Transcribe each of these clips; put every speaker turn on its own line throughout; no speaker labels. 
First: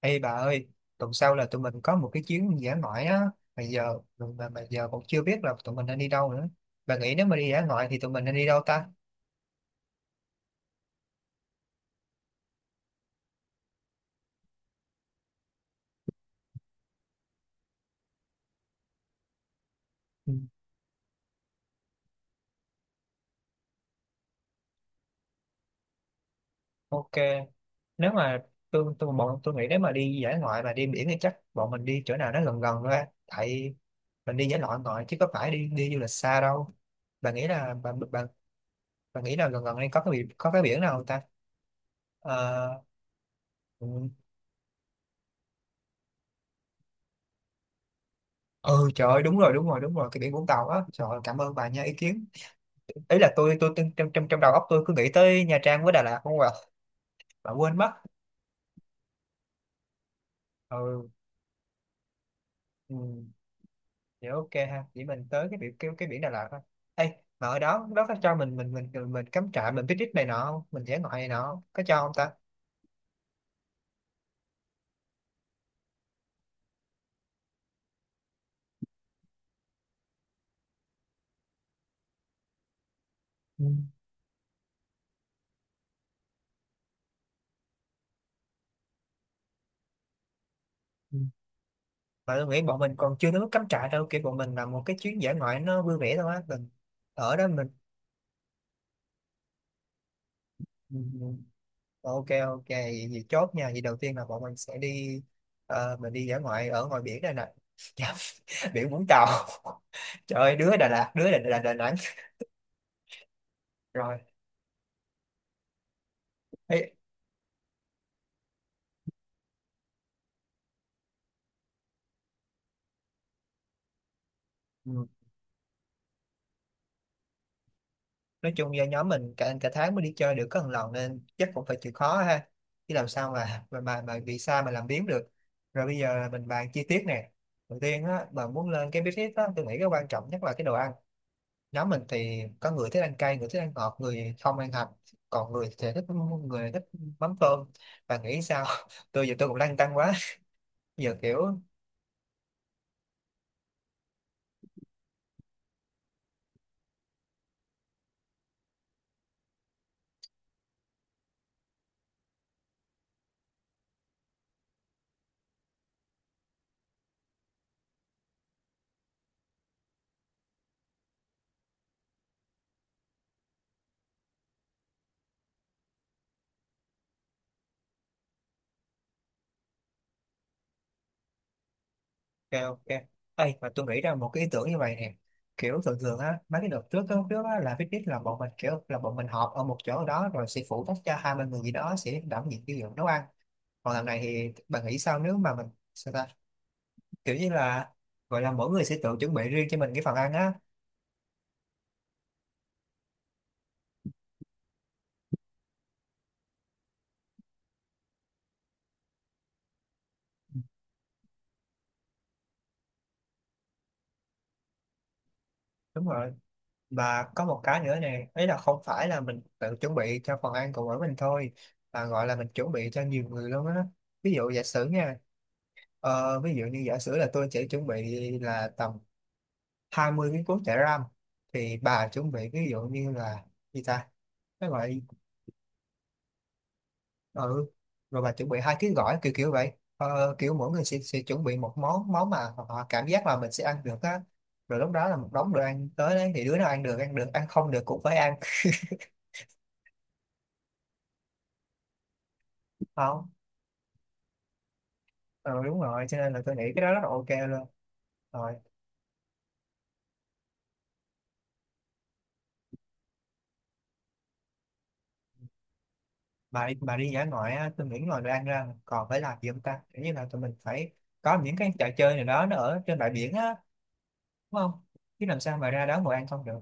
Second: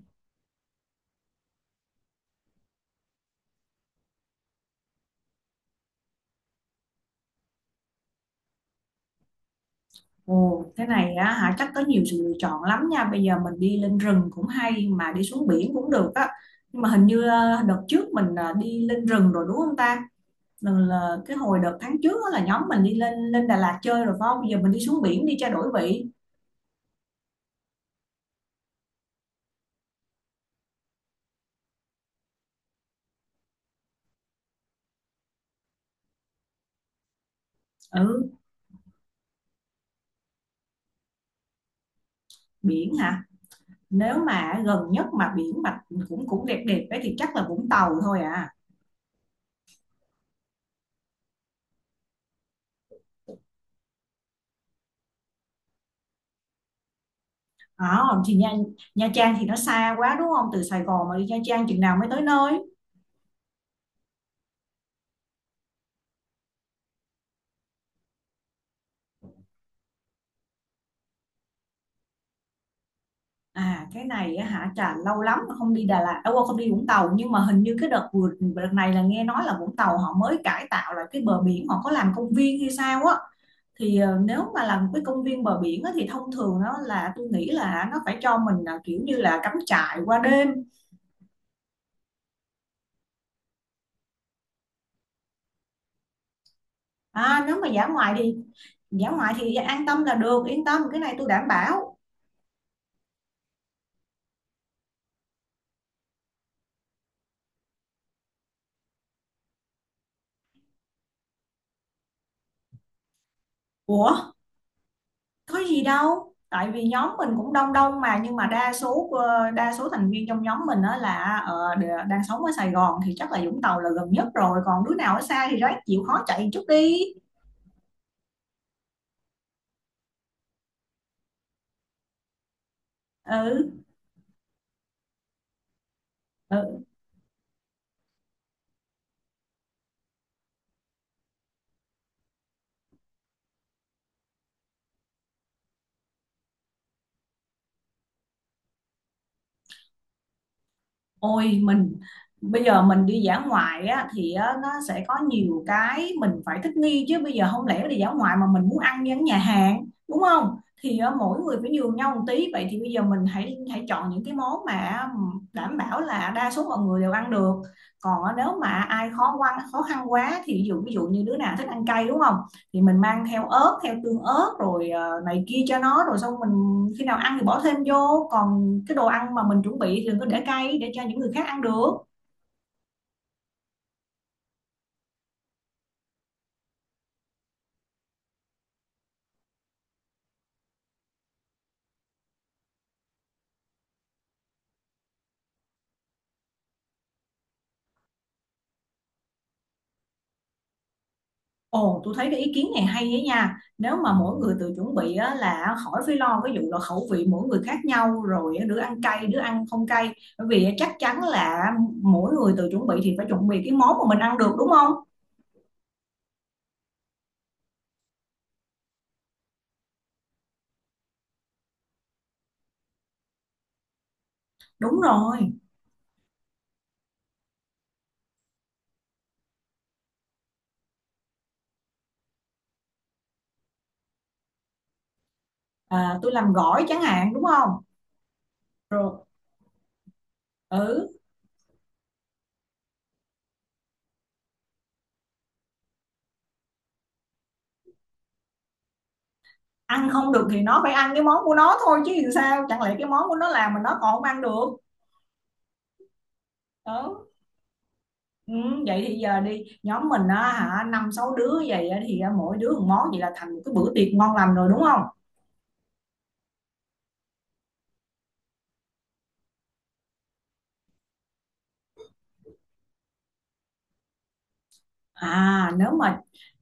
Ê bà ơi, tuần sau là tụi mình có một cái chuyến dã ngoại á, mà giờ mà giờ cũng chưa biết là tụi mình nên đi đâu nữa. Bà nghĩ nếu mà đi dã ngoại thì tụi mình nên đi đâu ta?
Ồ, thế này á hả chắc có nhiều sự lựa chọn lắm nha. Bây giờ mình đi lên rừng cũng hay mà đi xuống biển cũng được á. Nhưng mà hình như đợt trước mình đi lên rừng rồi đúng không ta?
Ừ.
Lần là cái hồi đợt tháng trước á là nhóm mình đi lên lên Đà Lạt chơi rồi phải không? Bây giờ mình đi xuống biển đi cho đổi vị.
Ok, nếu mà tôi bọn tôi nghĩ nếu mà đi dã ngoại mà đi biển thì chắc bọn mình đi chỗ nào nó gần gần ra, tại mình đi dã ngoại ngoại chứ có phải đi đi du lịch xa đâu. Bà nghĩ là bà,
Ừ,
bà nghĩ là gần gần đây có cái biển nào không ta? Ờ,
biển hả?
ừ,
Nếu mà gần nhất mà biển mà cũng cũng đẹp đẹp ấy thì chắc là Vũng Tàu thôi à.
ừ, trời ơi, đúng rồi, cái biển Vũng Tàu á. Trời ơi, cảm ơn bà nha. Ý kiến ý là tôi trong trong trong đầu óc tôi cứ nghĩ tới Nha Trang với Đà Lạt không à, mà quên mất.
Ờ, thì Nha Trang thì nó xa quá đúng không? Từ Sài
ừ,
Gòn mà đi Nha Trang chừng nào mới tới nơi?
ừ. Dạ, ok ha, chỉ mình tới cái biển cái biển Đà Lạt thôi. Ê, mà ở đó đó có cho mình cắm trại, mình picnic này nọ không, mình dã ngoại này nọ không? Có cho không ta?
À, cái này á hả Trà lâu lắm mà không đi Đà Lạt đâu không đi Vũng Tàu, nhưng mà hình như cái đợt vừa đợt này là nghe nói là Vũng Tàu họ mới cải tạo lại cái bờ biển, họ có làm công viên hay sao á,
Ừ,
thì nếu mà làm cái công viên bờ biển á, thì thông thường nó là tôi nghĩ là nó phải cho mình là kiểu như là cắm trại qua đêm.
ừ. Mà tôi nghĩ bọn mình còn chưa đến mức cắm trại đâu, kiểu bọn mình làm một cái chuyến dã ngoại nó vui vẻ thôi á, mình ở
À,
đó
nếu mà dã ngoại thì an tâm là được, yên tâm cái này tôi
mình.
đảm bảo.
Ok, ok, vậy thì chốt nha. Vậy đầu tiên là bọn mình sẽ đi, mình đi dã ngoại ở ngoài biển đây nè. Dạ, biển Vũng Tàu. Trời ơi, đứa Đà Lạt, đứa Đà Nẵng. Rồi.
Ủa có gì đâu, tại
Ê,
vì nhóm mình cũng đông đông mà, nhưng mà đa số đa số thành viên trong nhóm mình đó là đang sống ở Sài Gòn thì chắc là Vũng Tàu là gần nhất rồi, còn đứa
ừ,
nào ở xa thì ráng chịu khó chạy chút đi.
nói chung do nhóm mình cả cả tháng mới đi chơi được có một lần, nên chắc cũng phải chịu khó ha. Chứ làm sao
Ừ.
mà bị xa mà làm biếng được. Rồi bây giờ là mình bàn chi
Ừ.
tiết nè. Đầu tiên á, bạn muốn lên cái business á, tôi nghĩ cái quan trọng nhất là cái đồ ăn. Nhóm mình thì có người thích ăn cay, người thích ăn ngọt, người không ăn hạt, còn người thì thích, người thích mắm tôm, và nghĩ sao? Tôi giờ tôi cũng lăn tăn quá. Giờ kiểu,
Ôi mình bây giờ mình đi dã ngoại á, thì á, nó sẽ có nhiều cái mình phải thích nghi chứ, bây giờ không lẽ đi dã ngoại mà mình muốn ăn như ở nhà hàng đúng không? Thì á, mỗi người phải nhường nhau một tí, vậy thì bây giờ mình hãy hãy chọn những cái món mà đảm bảo là đa số mọi người đều ăn được. Còn á, nếu mà ai khó khăn quá thì ví dụ, như đứa nào thích ăn cay đúng không? Thì mình mang theo ớt, theo tương ớt rồi này kia cho nó, rồi xong mình khi nào ăn thì bỏ thêm vô, còn cái đồ ăn mà mình chuẩn bị thì đừng có để cay, để cho những người khác ăn được.
kêu ok. Ê mà tôi nghĩ ra một cái ý tưởng như vậy nè. Kiểu thường thường á, mấy cái đợt trước á, là picnic là bọn mình kiểu là bọn mình họp ở một chỗ ở đó, rồi sẽ phụ trách cho hai ba người gì đó sẽ đảm nhiệm cái việc nấu ăn. Còn làm này thì bạn nghĩ sao nếu mà mình, sao ta, kiểu như là gọi là mỗi người sẽ tự chuẩn bị riêng cho mình cái phần ăn á.
Ồ, tôi thấy cái ý kiến này hay ấy nha, nếu mà mỗi người tự chuẩn bị á, là khỏi phải lo cái vụ là khẩu vị mỗi người khác nhau, rồi đứa ăn cay đứa ăn không cay, bởi vì chắc chắn là mỗi người tự chuẩn bị thì phải chuẩn bị cái món mà mình ăn được đúng không?
Đúng rồi. Và có một cái nữa nè, ấy là không phải là mình tự chuẩn bị cho phần ăn của mỗi mình thôi, mà gọi là mình chuẩn bị cho nhiều người luôn á. Ví dụ giả sử
Đúng
nha,
rồi.
ví dụ như giả sử là tôi sẽ chuẩn bị là tầm 20 miếng cuốn chả ram, thì bà chuẩn bị ví dụ như là gì ta, cái gọi,
À, tôi làm gỏi chẳng hạn đúng
ừ,
không?
rồi bà chuẩn bị 2 ký gỏi
Rồi.
kiểu kiểu vậy. Ờ, kiểu mỗi người
Ừ.
sẽ chuẩn bị một món, món mà họ cảm giác là mình sẽ ăn được á. Rồi lúc đó là một đống đồ ăn tới đấy thì đứa nào ăn được ăn được, ăn không được cũng phải ăn.
Ăn không được thì nó phải ăn cái món của nó thôi chứ, làm sao chẳng lẽ cái món
Không.
của nó làm mà nó còn không ăn được.
Ừ đúng rồi, cho nên là tôi nghĩ cái đó rất là
Đó.
ok luôn. Rồi
Ừ, vậy thì giờ đi nhóm mình á hả năm sáu đứa vậy á, thì mỗi đứa một món vậy là thành một cái bữa tiệc ngon lành rồi đúng không?
bà đi, bà đi dã ngoại á, tôi nghĩ ngoài đồ ăn ra còn phải làm gì không ta, kiểu như là tụi mình phải có những cái trò chơi nào đó nó ở trên bãi biển á, đúng không? Chứ làm sao mà
À,
ra
nếu
đó ngồi
mà
ăn không được.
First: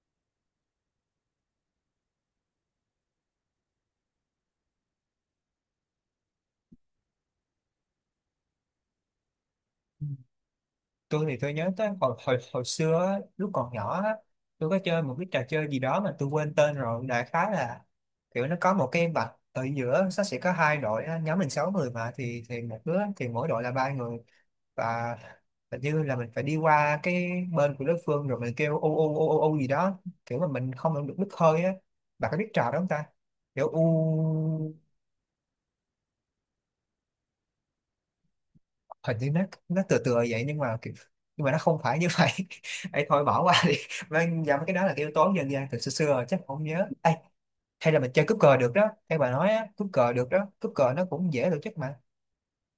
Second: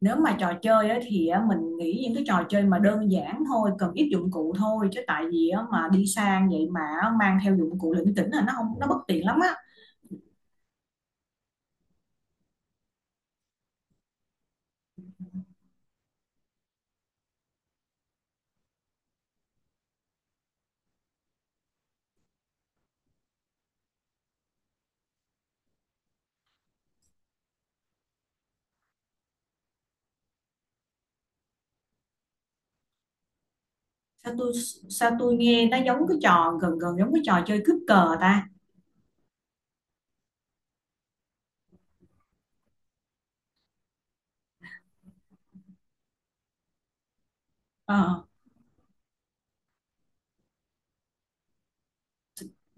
trò chơi á, thì á, mình nghĩ những cái trò chơi mà đơn giản thôi, cần ít dụng cụ thôi, chứ tại vì á, mà đi sang vậy mà á, mang theo dụng cụ lỉnh kỉnh là nó không, nó bất tiện lắm á.
Ừ. Tôi thì tôi nhớ tới hồi hồi hồi xưa á, lúc còn nhỏ á, tôi có chơi một cái trò chơi gì đó mà tôi quên tên rồi, đại khái là kiểu nó có một cái vạch ở giữa, nó sẽ có hai đội á, nhóm mình sáu người mà thì, một đứa thì mỗi đội là ba người, và hình như là mình phải đi qua cái bên của đối phương rồi mình kêu u u u u u gì đó, kiểu mà mình không làm được đứt hơi á, bạn có biết trò đó không ta, kiểu
sao tôi
u.
sao tôi nghe nó giống cái trò gần gần giống cái trò chơi cướp cờ ta.
Hình như nó tựa tựa vậy nhưng mà kiểu, nhưng mà nó không phải như vậy. Ấy thôi bỏ qua đi. Vâng, dạ, cái đó là cái yếu tố dân gian từ xưa xưa rồi, chắc không nhớ. Ê, hay là mình
Ờ,
chơi cúp cờ được đó, hay bà nói á cúp cờ được đó, cúp cờ nó cũng dễ tổ chức mà.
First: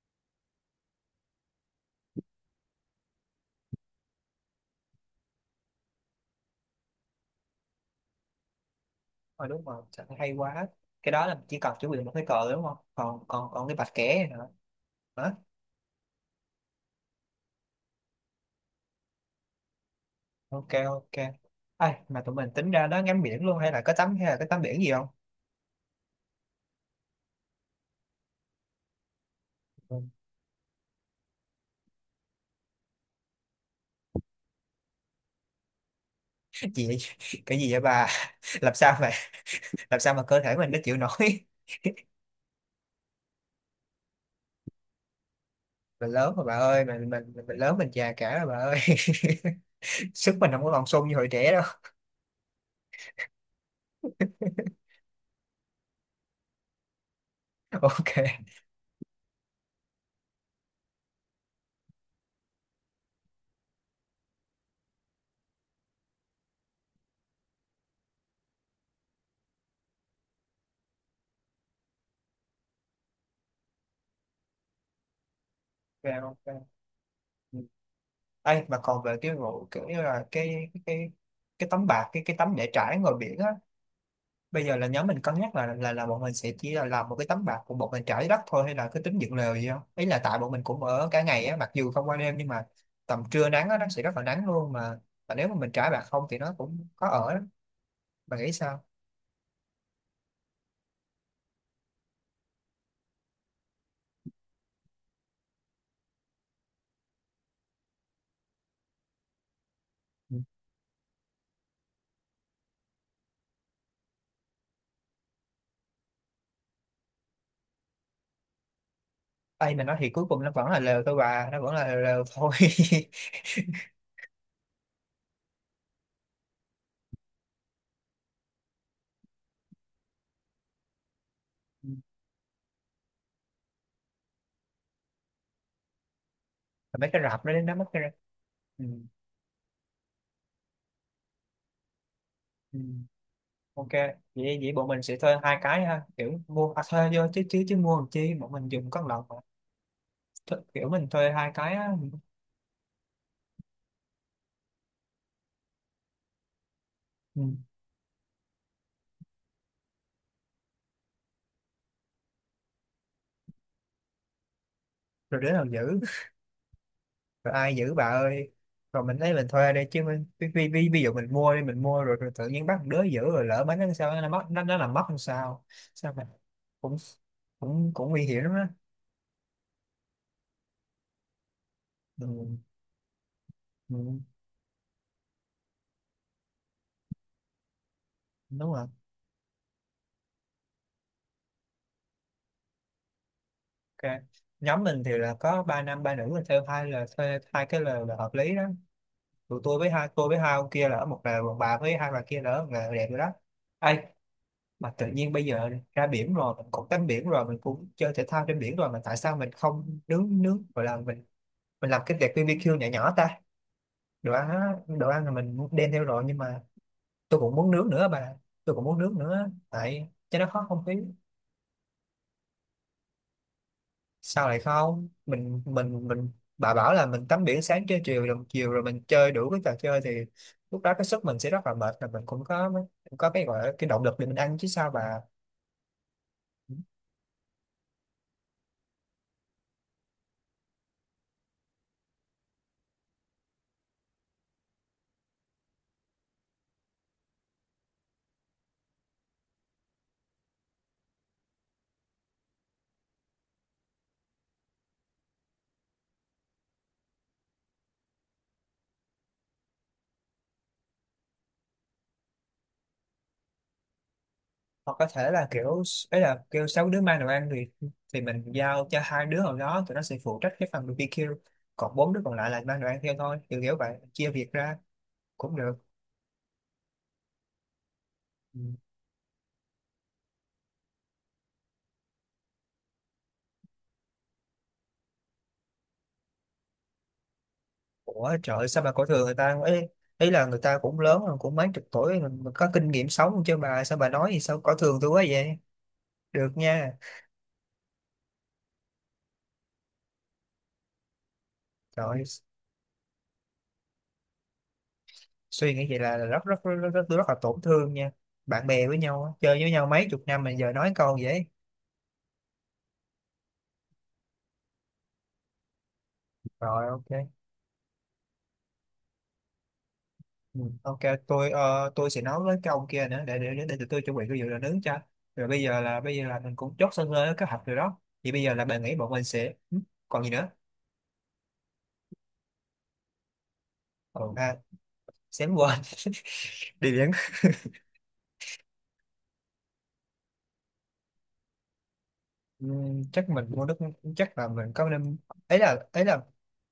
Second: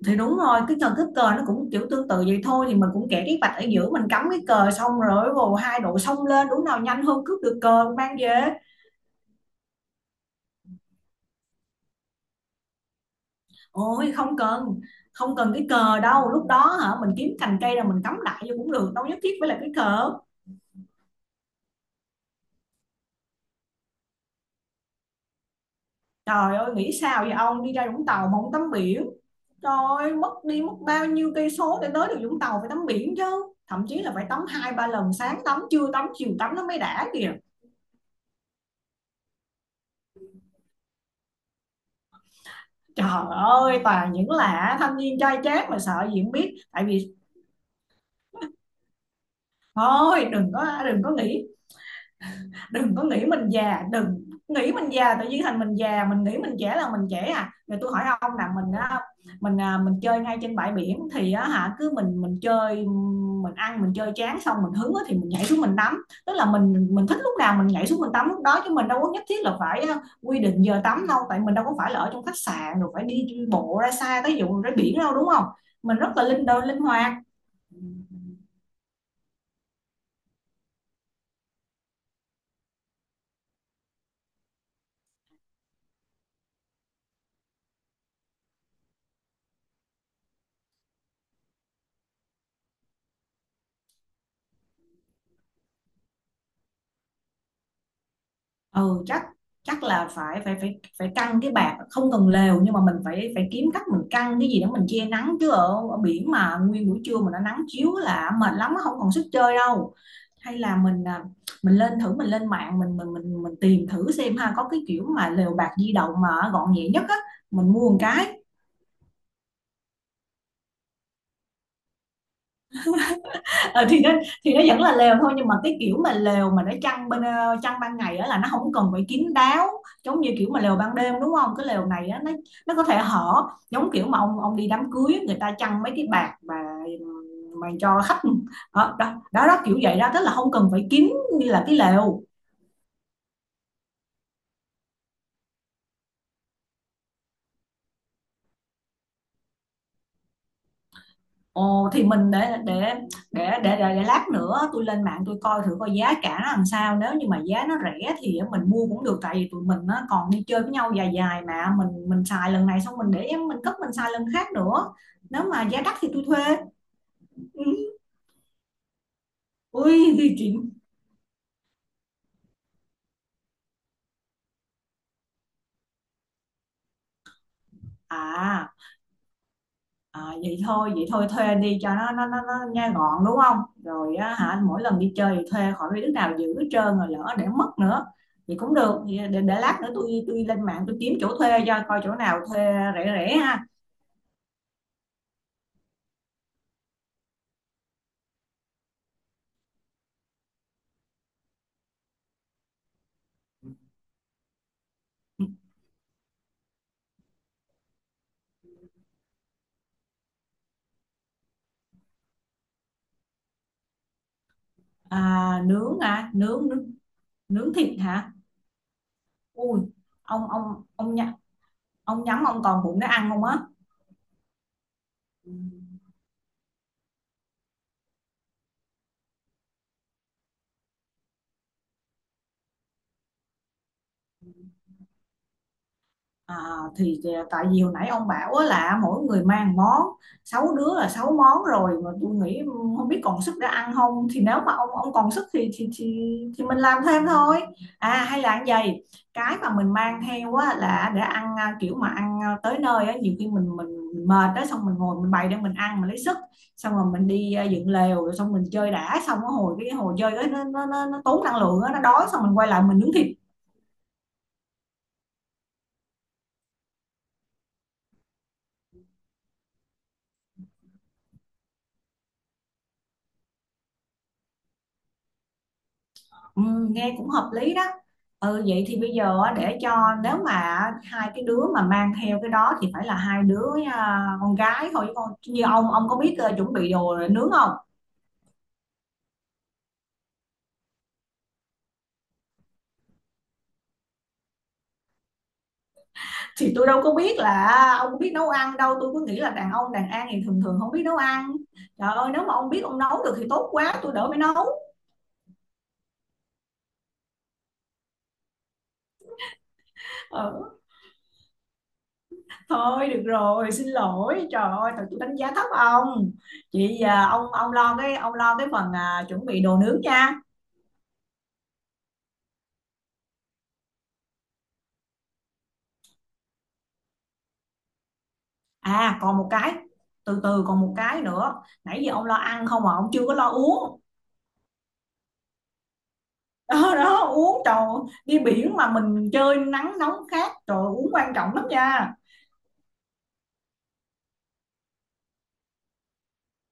thì đúng rồi, cái trò cướp cờ nó cũng kiểu tương tự vậy thôi, thì mình cũng kẻ cái vạch ở giữa, mình cắm cái cờ, xong rồi vồ hai đội xông lên, đúng nào nhanh hơn cướp được cờ mang về.
Ờ đúng rồi, sao hay quá. Cái đó là chỉ cần chuẩn bị một cái cờ đúng không, còn còn còn cái bạch
Ôi
kẻ
không
nữa.
cần
Hả?
không cần cái cờ đâu, lúc đó hả mình kiếm cành cây rồi mình cắm lại vô cũng được, đâu nhất thiết phải là cái cờ.
Ok, ok, ai mà tụi mình tính ra đó ngắm biển luôn hay là có tắm hay là có tắm biển gì không?
Trời ơi nghĩ sao vậy ông, đi ra Vũng Tàu mà không tắm biển, trời ơi, mất đi mất bao nhiêu cây số để tới được Vũng Tàu, phải tắm biển chứ, thậm chí là phải tắm hai ba lần, sáng tắm trưa tắm chiều tắm nó mới
Gì vậy?
đã kìa.
Cái gì vậy bà? làm sao mà làm sao mà cơ thể mình nó chịu nổi.
Trời ơi toàn những là thanh niên trai chát mà sợ
Mình
gì không
lớn rồi bà
biết,
ơi,
tại vì
mình lớn, mình già cả rồi bà ơi.
thôi
Sức mình
đừng
không có
có
còn
đừng
sung
có
như hồi
nghĩ,
trẻ đâu.
đừng có nghĩ mình già, đừng nghĩ mình già tự nhiên thành mình già, mình nghĩ mình trẻ là mình trẻ, à rồi tôi hỏi ông
Ok,
là mình á, mình chơi ngay trên bãi biển thì á hả cứ mình chơi, mình ăn, mình chơi chán xong mình hứng á thì mình nhảy xuống mình tắm, tức là mình thích lúc nào mình nhảy xuống mình tắm lúc đó, chứ mình đâu có nhất thiết là phải quy định giờ tắm đâu, tại mình đâu có phải là ở trong khách sạn rồi phải đi bộ ra xa tới vụ ra biển đâu đúng không? Mình rất là
ok ok
linh hoạt.
Ừ. Ấy mà còn về cái vụ kiểu như là cái tấm bạc, cái tấm để trải ngoài biển á, bây giờ là nhóm mình cân nhắc là bọn mình sẽ chỉ là làm một cái tấm bạt của bọn mình trải đất thôi, hay là cứ tính dựng lều gì không, ý là tại bọn mình cũng ở cả ngày á, mặc dù không qua đêm nhưng mà tầm trưa nắng á nó sẽ rất là nắng luôn mà, và nếu mà mình trải bạt không thì nó cũng khó ở lắm. Bà nghĩ sao?
Ừ, chắc chắc là phải phải phải phải căng cái bạt, không cần lều, nhưng mà mình phải phải kiếm cách mình căng cái gì để mình che nắng chứ, ở, ở biển mà nguyên buổi trưa mà nó nắng chiếu là mệt lắm, không còn sức chơi đâu.
Ừ.
Hay là mình à, mình lên thử mình lên mạng mình tìm thử xem ha, có cái kiểu mà lều bạt di động mà gọn nhẹ nhất á, mình mua một cái.
Ây mà nói thì cuối cùng nó vẫn là lều thôi bà, nó vẫn là lều thôi.
Ờ, thì nó vẫn là lều thôi, nhưng mà cái kiểu mà lều mà nó chăn ban ngày á là nó không cần phải kín đáo giống như kiểu mà lều ban đêm đúng không, cái lều
Ừ.
này á nó có thể hở, giống kiểu mà ông đi đám cưới á, người ta chăn mấy cái bạt
Mà mấy cái rạp đó đến
mà
đó mất
cho
cái,
khách.
ừ.
Ờ, đó, đó đó kiểu vậy đó, tức là không cần phải kín như là cái lều.
Ừ. Ok, vậy vậy bọn mình sẽ thuê hai cái ha, kiểu mua à, thuê vô chứ chứ chứ mua làm chi, bọn mình dùng có lộc mà. Thu- kiểu mình thuê hai cái á.
Ồ, thì mình để lát nữa tôi lên mạng tôi coi thử coi giá cả nó làm sao, nếu như mà
Ừ.
giá nó rẻ thì mình mua cũng được, tại vì tụi mình nó còn đi chơi với nhau dài dài mà, mình xài lần này xong mình để em mình cất, mình xài lần khác nữa,
Rồi
nếu
đứa
mà
nào giữ,
giá đắt thì tôi thuê.
rồi
Ừ.
ai giữ bà ơi, rồi mình lấy mình thuê đây
Ui
chứ mình,
thì chuyện
ví dụ mình mua đi, mình mua rồi, rồi tự nhiên bắt một đứa giữ rồi lỡ mấy nó sao nó mất, nó làm mất làm sao, sao mà cũng cũng cũng nguy hiểm lắm á.
à. À, vậy thôi thuê đi, cho
Ừ,
nó nghe gọn đúng không, rồi
ừ,
á, hả mỗi lần đi chơi thì thuê, khỏi biết đứa nào giữ hết trơn rồi lỡ để mất nữa thì
đúng
cũng
rồi,
được. Vậy để lát nữa tôi lên mạng tôi kiếm chỗ thuê, cho coi chỗ nào thuê rẻ rẻ ha.
ok. Nhóm mình thì là có ba nam ba nữ, là thuê hai, là thuê hai cái lều là hợp lý đó. Tụi tôi với hai, tôi với hai ông kia là ở một lều, còn bà với hai bà kia là ở một lều, đẹp rồi đó. Ê, mà tự nhiên bây giờ ra biển rồi mình cũng tắm biển rồi mình cũng chơi thể thao trên biển rồi, mà tại sao mình không nướng nướng, gọi là mình làm cái đẹp BBQ nhỏ nhỏ ta. Đồ ăn á, đồ ăn là mình
À,
đem
nướng
theo rồi nhưng mà tôi cũng muốn
nướng
nướng
thịt
nữa
hả?
bà, tôi cũng muốn nướng nữa
Ui
tại cho nó
ông
khó
ông
không khí.
ông nhắm, ông còn bụng để ăn không á?
Sao lại không, mình bà bảo là mình tắm biển sáng chơi chiều rồi mình chơi đủ cái trò chơi thì lúc đó cái sức mình sẽ rất là mệt, là mình cũng có cái gọi là cái động lực để mình ăn chứ sao bà.
À, thì tại vì hồi nãy ông bảo á là mỗi người mang món, sáu đứa là sáu món rồi mà, tôi nghĩ ừ, không biết còn sức để ăn không, thì nếu mà ông còn sức thì mình làm thêm thôi. À, hay là như vậy, cái mà mình mang theo á là để ăn à, kiểu mà ăn tới nơi á nhiều khi mình mệt đó xong mình ngồi mình bày để mình ăn mình lấy sức, xong rồi mình đi dựng lều, rồi xong mình chơi đã, xong cái hồi chơi đó, nó tốn năng lượng á, nó đói xong mình quay lại mình nướng thịt.
Hoặc có thể là kiểu, ấy là kêu sáu đứa mang đồ ăn thì mình giao cho hai đứa nào đó, tụi nó sẽ phụ trách cái phần BBQ, còn bốn đứa còn lại là mang đồ ăn theo thôi, kiểu kiểu vậy, chia việc ra cũng được.
Ừ, nghe cũng hợp lý đó.
Ừ.
Ừ, vậy thì bây giờ á, để cho nếu mà hai cái đứa mà mang theo cái đó thì phải là hai đứa con gái thôi, chứ con như ông có biết chuẩn bị đồ nướng không,
Ủa trời ơi, sao bà cổ thường người ta, ấy ấy là người ta cũng lớn rồi, cũng mấy chục tuổi rồi, mà có kinh nghiệm sống không chứ bà, sao bà nói gì sao cổ thường tôi quá vậy, được
thì tôi
nha.
đâu có biết là ông biết nấu ăn đâu, tôi cứ nghĩ là đàn ông đàn an thì thường thường không biết nấu ăn.
Trời
Trời
ơi,
ơi nếu mà ông biết ông nấu được thì tốt quá, tôi đỡ phải nấu.
suy nghĩ vậy là rất rất rất rất, rất, tôi rất là tổn thương nha, bạn bè với nhau á, chơi với nhau mấy chục năm mà giờ
Ừ.
nói câu vậy.
Thôi được rồi xin lỗi, trời ơi thật tôi đánh giá thấp ông.
Rồi
Chị
ok.
à, ông lo cái phần chuẩn bị đồ nướng nha.
Ừ, ok, tôi tôi sẽ nói với cái ông kia nữa để tụi tôi chuẩn bị cái vụ đồ nướng cho. Rồi bây giờ là mình cũng chốt sân lên kế hoạch rồi đó. Thì bây giờ là bạn nghĩ bọn
À,
mình
còn một
sẽ
cái,
còn gì
từ
nữa?
từ, còn một cái nữa, nãy giờ ông lo ăn không mà ông chưa có lo uống.
Ừ, à, xém quên. Địa
Đó
điểm.
đó uống, trời ơi, đi biển mà mình chơi nắng nóng khác, trời ơi, uống quan trọng lắm nha.
Ừ, chắc mình mua nước, chắc là mình có nên, ấy là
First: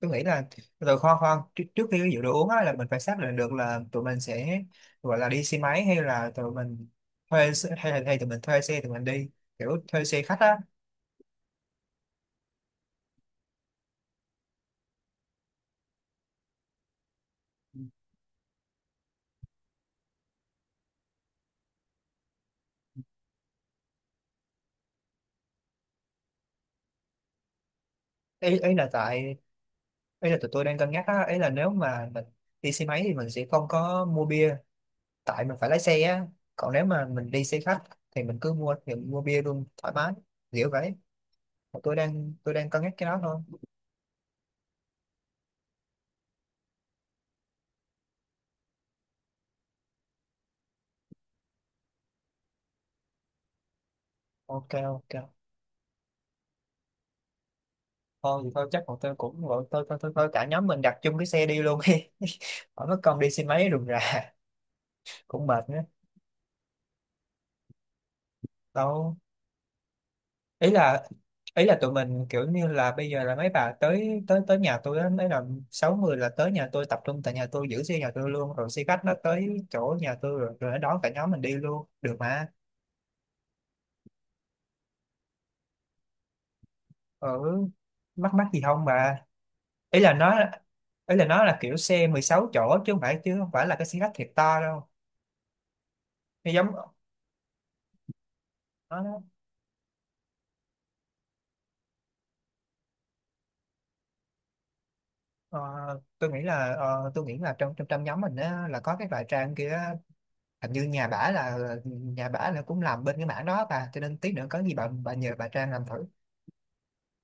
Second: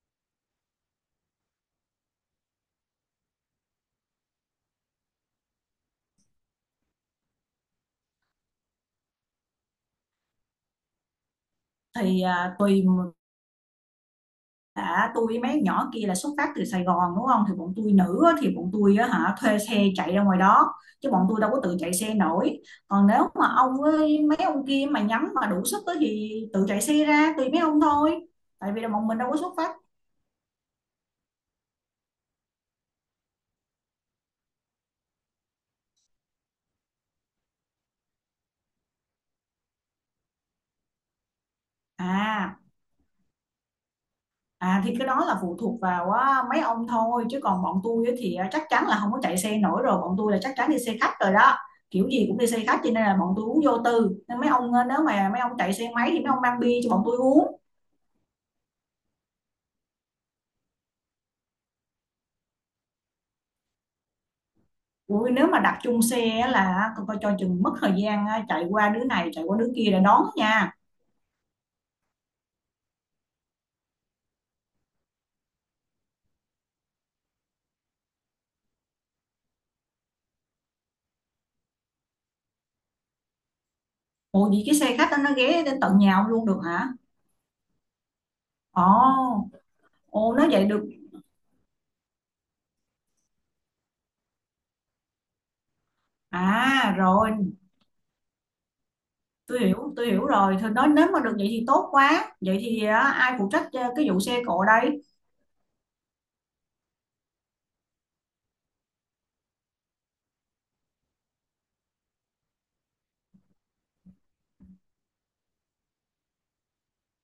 tôi nghĩ là, rồi khoan khoan trước khi cái vụ đồ uống á là mình phải xác định được là tụi mình sẽ gọi là đi xe máy hay là tụi mình hay là hay tụi mình thuê xe tụi mình đi, kiểu thuê xe khách á.
Thì tùy đã, tôi với mấy nhỏ kia là xuất phát từ Sài Gòn đúng không, thì bọn tôi nữ á, thì bọn tôi á hả thuê xe chạy ra ngoài đó, chứ bọn tôi đâu có tự chạy xe nổi, còn nếu mà ông với mấy ông kia mà nhắm mà đủ sức á thì tự chạy xe ra tùy mấy ông thôi, tại
Ý
vì
là
là bọn mình đâu
tại,
có xuất phát
ý là tụi tôi đang cân nhắc á, ấy là nếu mà mình đi xe máy thì mình sẽ không có mua bia, tại mình phải lái xe á. Còn nếu mà mình đi xe khách thì mình cứ mua thì mua bia luôn thoải mái, kiểu vậy. Mà tôi
à.
đang cân nhắc cái đó thôi.
À, thì cái đó là phụ thuộc vào á, mấy ông thôi, chứ còn bọn tôi á thì á, chắc chắn là không có chạy xe nổi rồi, bọn tôi là chắc chắn đi xe khách rồi đó, kiểu gì cũng đi xe khách, cho nên là bọn tôi uống vô tư, nên mấy
Ok,
ông á, nếu
ok.
mà mấy ông chạy xe máy thì mấy ông mang bia cho bọn tôi uống.
Thôi thì thôi chắc bọn tôi cũng gọi tôi thôi thôi thôi cả nhóm mình đặt chung cái xe đi luôn đi. Khỏi mất công đi xe máy rườm rà,
Ui,
cũng
nếu mà
mệt
đặt
nữa.
chung xe á là coi coi cho chừng mất thời gian á, chạy qua đứa
Đâu,
này chạy qua đứa kia để đón
ý
nha.
là ý là tụi mình kiểu như là bây giờ là mấy bà tới tới tới nhà tôi á, mấy là 60 là tới nhà tôi, tập trung tại nhà tôi, giữ xe nhà tôi luôn, rồi xe khách nó tới chỗ nhà tôi rồi, nó đón cả nhóm mình đi luôn được mà.
Ủa vậy cái xe khách đó nó ghé đến tận nhà ông luôn được hả?
Ở, mắc mắc gì không
Ồ,
bà, ý là
ồ
nó
nói vậy được
ý là nó là kiểu xe 16 chỗ, chứ không phải là cái xe khách thiệt to đâu, nó giống,
à, rồi
nó nó-.
tôi hiểu rồi, thôi nói nếu mà được vậy thì tốt quá, vậy thì á, ai phụ trách cái vụ xe cộ đây?
Ờ, tôi nghĩ là tôi nghĩ là trong trong trong nhóm mình á là có cái loại Trang kia, hình như nhà bả là cũng làm bên cái mảng đó bà, cho nên tí nữa có gì bà nhờ bà Trang làm thử.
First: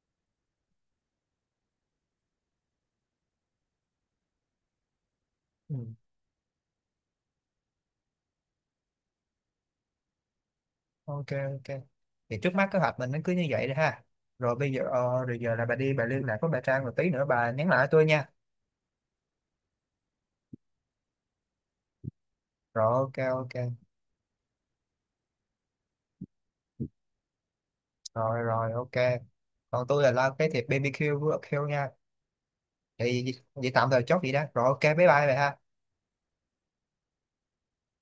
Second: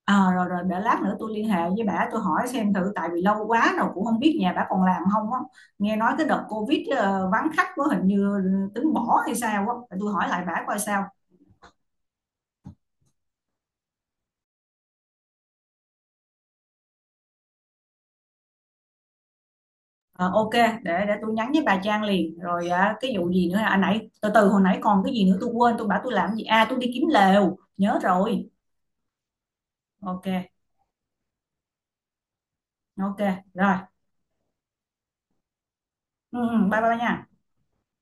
À, rồi rồi, để lát nữa tôi liên hệ với bà tôi hỏi xem thử, tại vì lâu quá rồi cũng không biết nhà bà còn làm không á,
Ừ.
nghe nói cái đợt covid vắng khách quá, hình như tính bỏ hay sao á. Để tôi hỏi lại bà coi sao.
Ok, ok, thì trước mắt kế hoạch mình nó cứ như vậy đi ha. Rồi bây giờ rồi giờ là bà đi bà liên lạc với bà Trang rồi tí nữa bà nhắn lại tôi nha.
Ờ, ok để tôi nhắn với bà Trang liền, rồi
Rồi
cái
ok,
vụ
ok,
gì nữa hả? À nãy từ từ hồi nãy còn cái gì nữa, tôi quên tôi bảo tôi làm gì, à tôi đi kiếm lều nhớ
rồi
rồi.
rồi ok. Còn tôi là
Ok,
lo cái thiệp BBQ với Q nha.
ok,
Thì vậy
rồi.
tạm thời chốt vậy đó, rồi ok, bye bye bà ha.
Ừ, ừ, bye bye nha.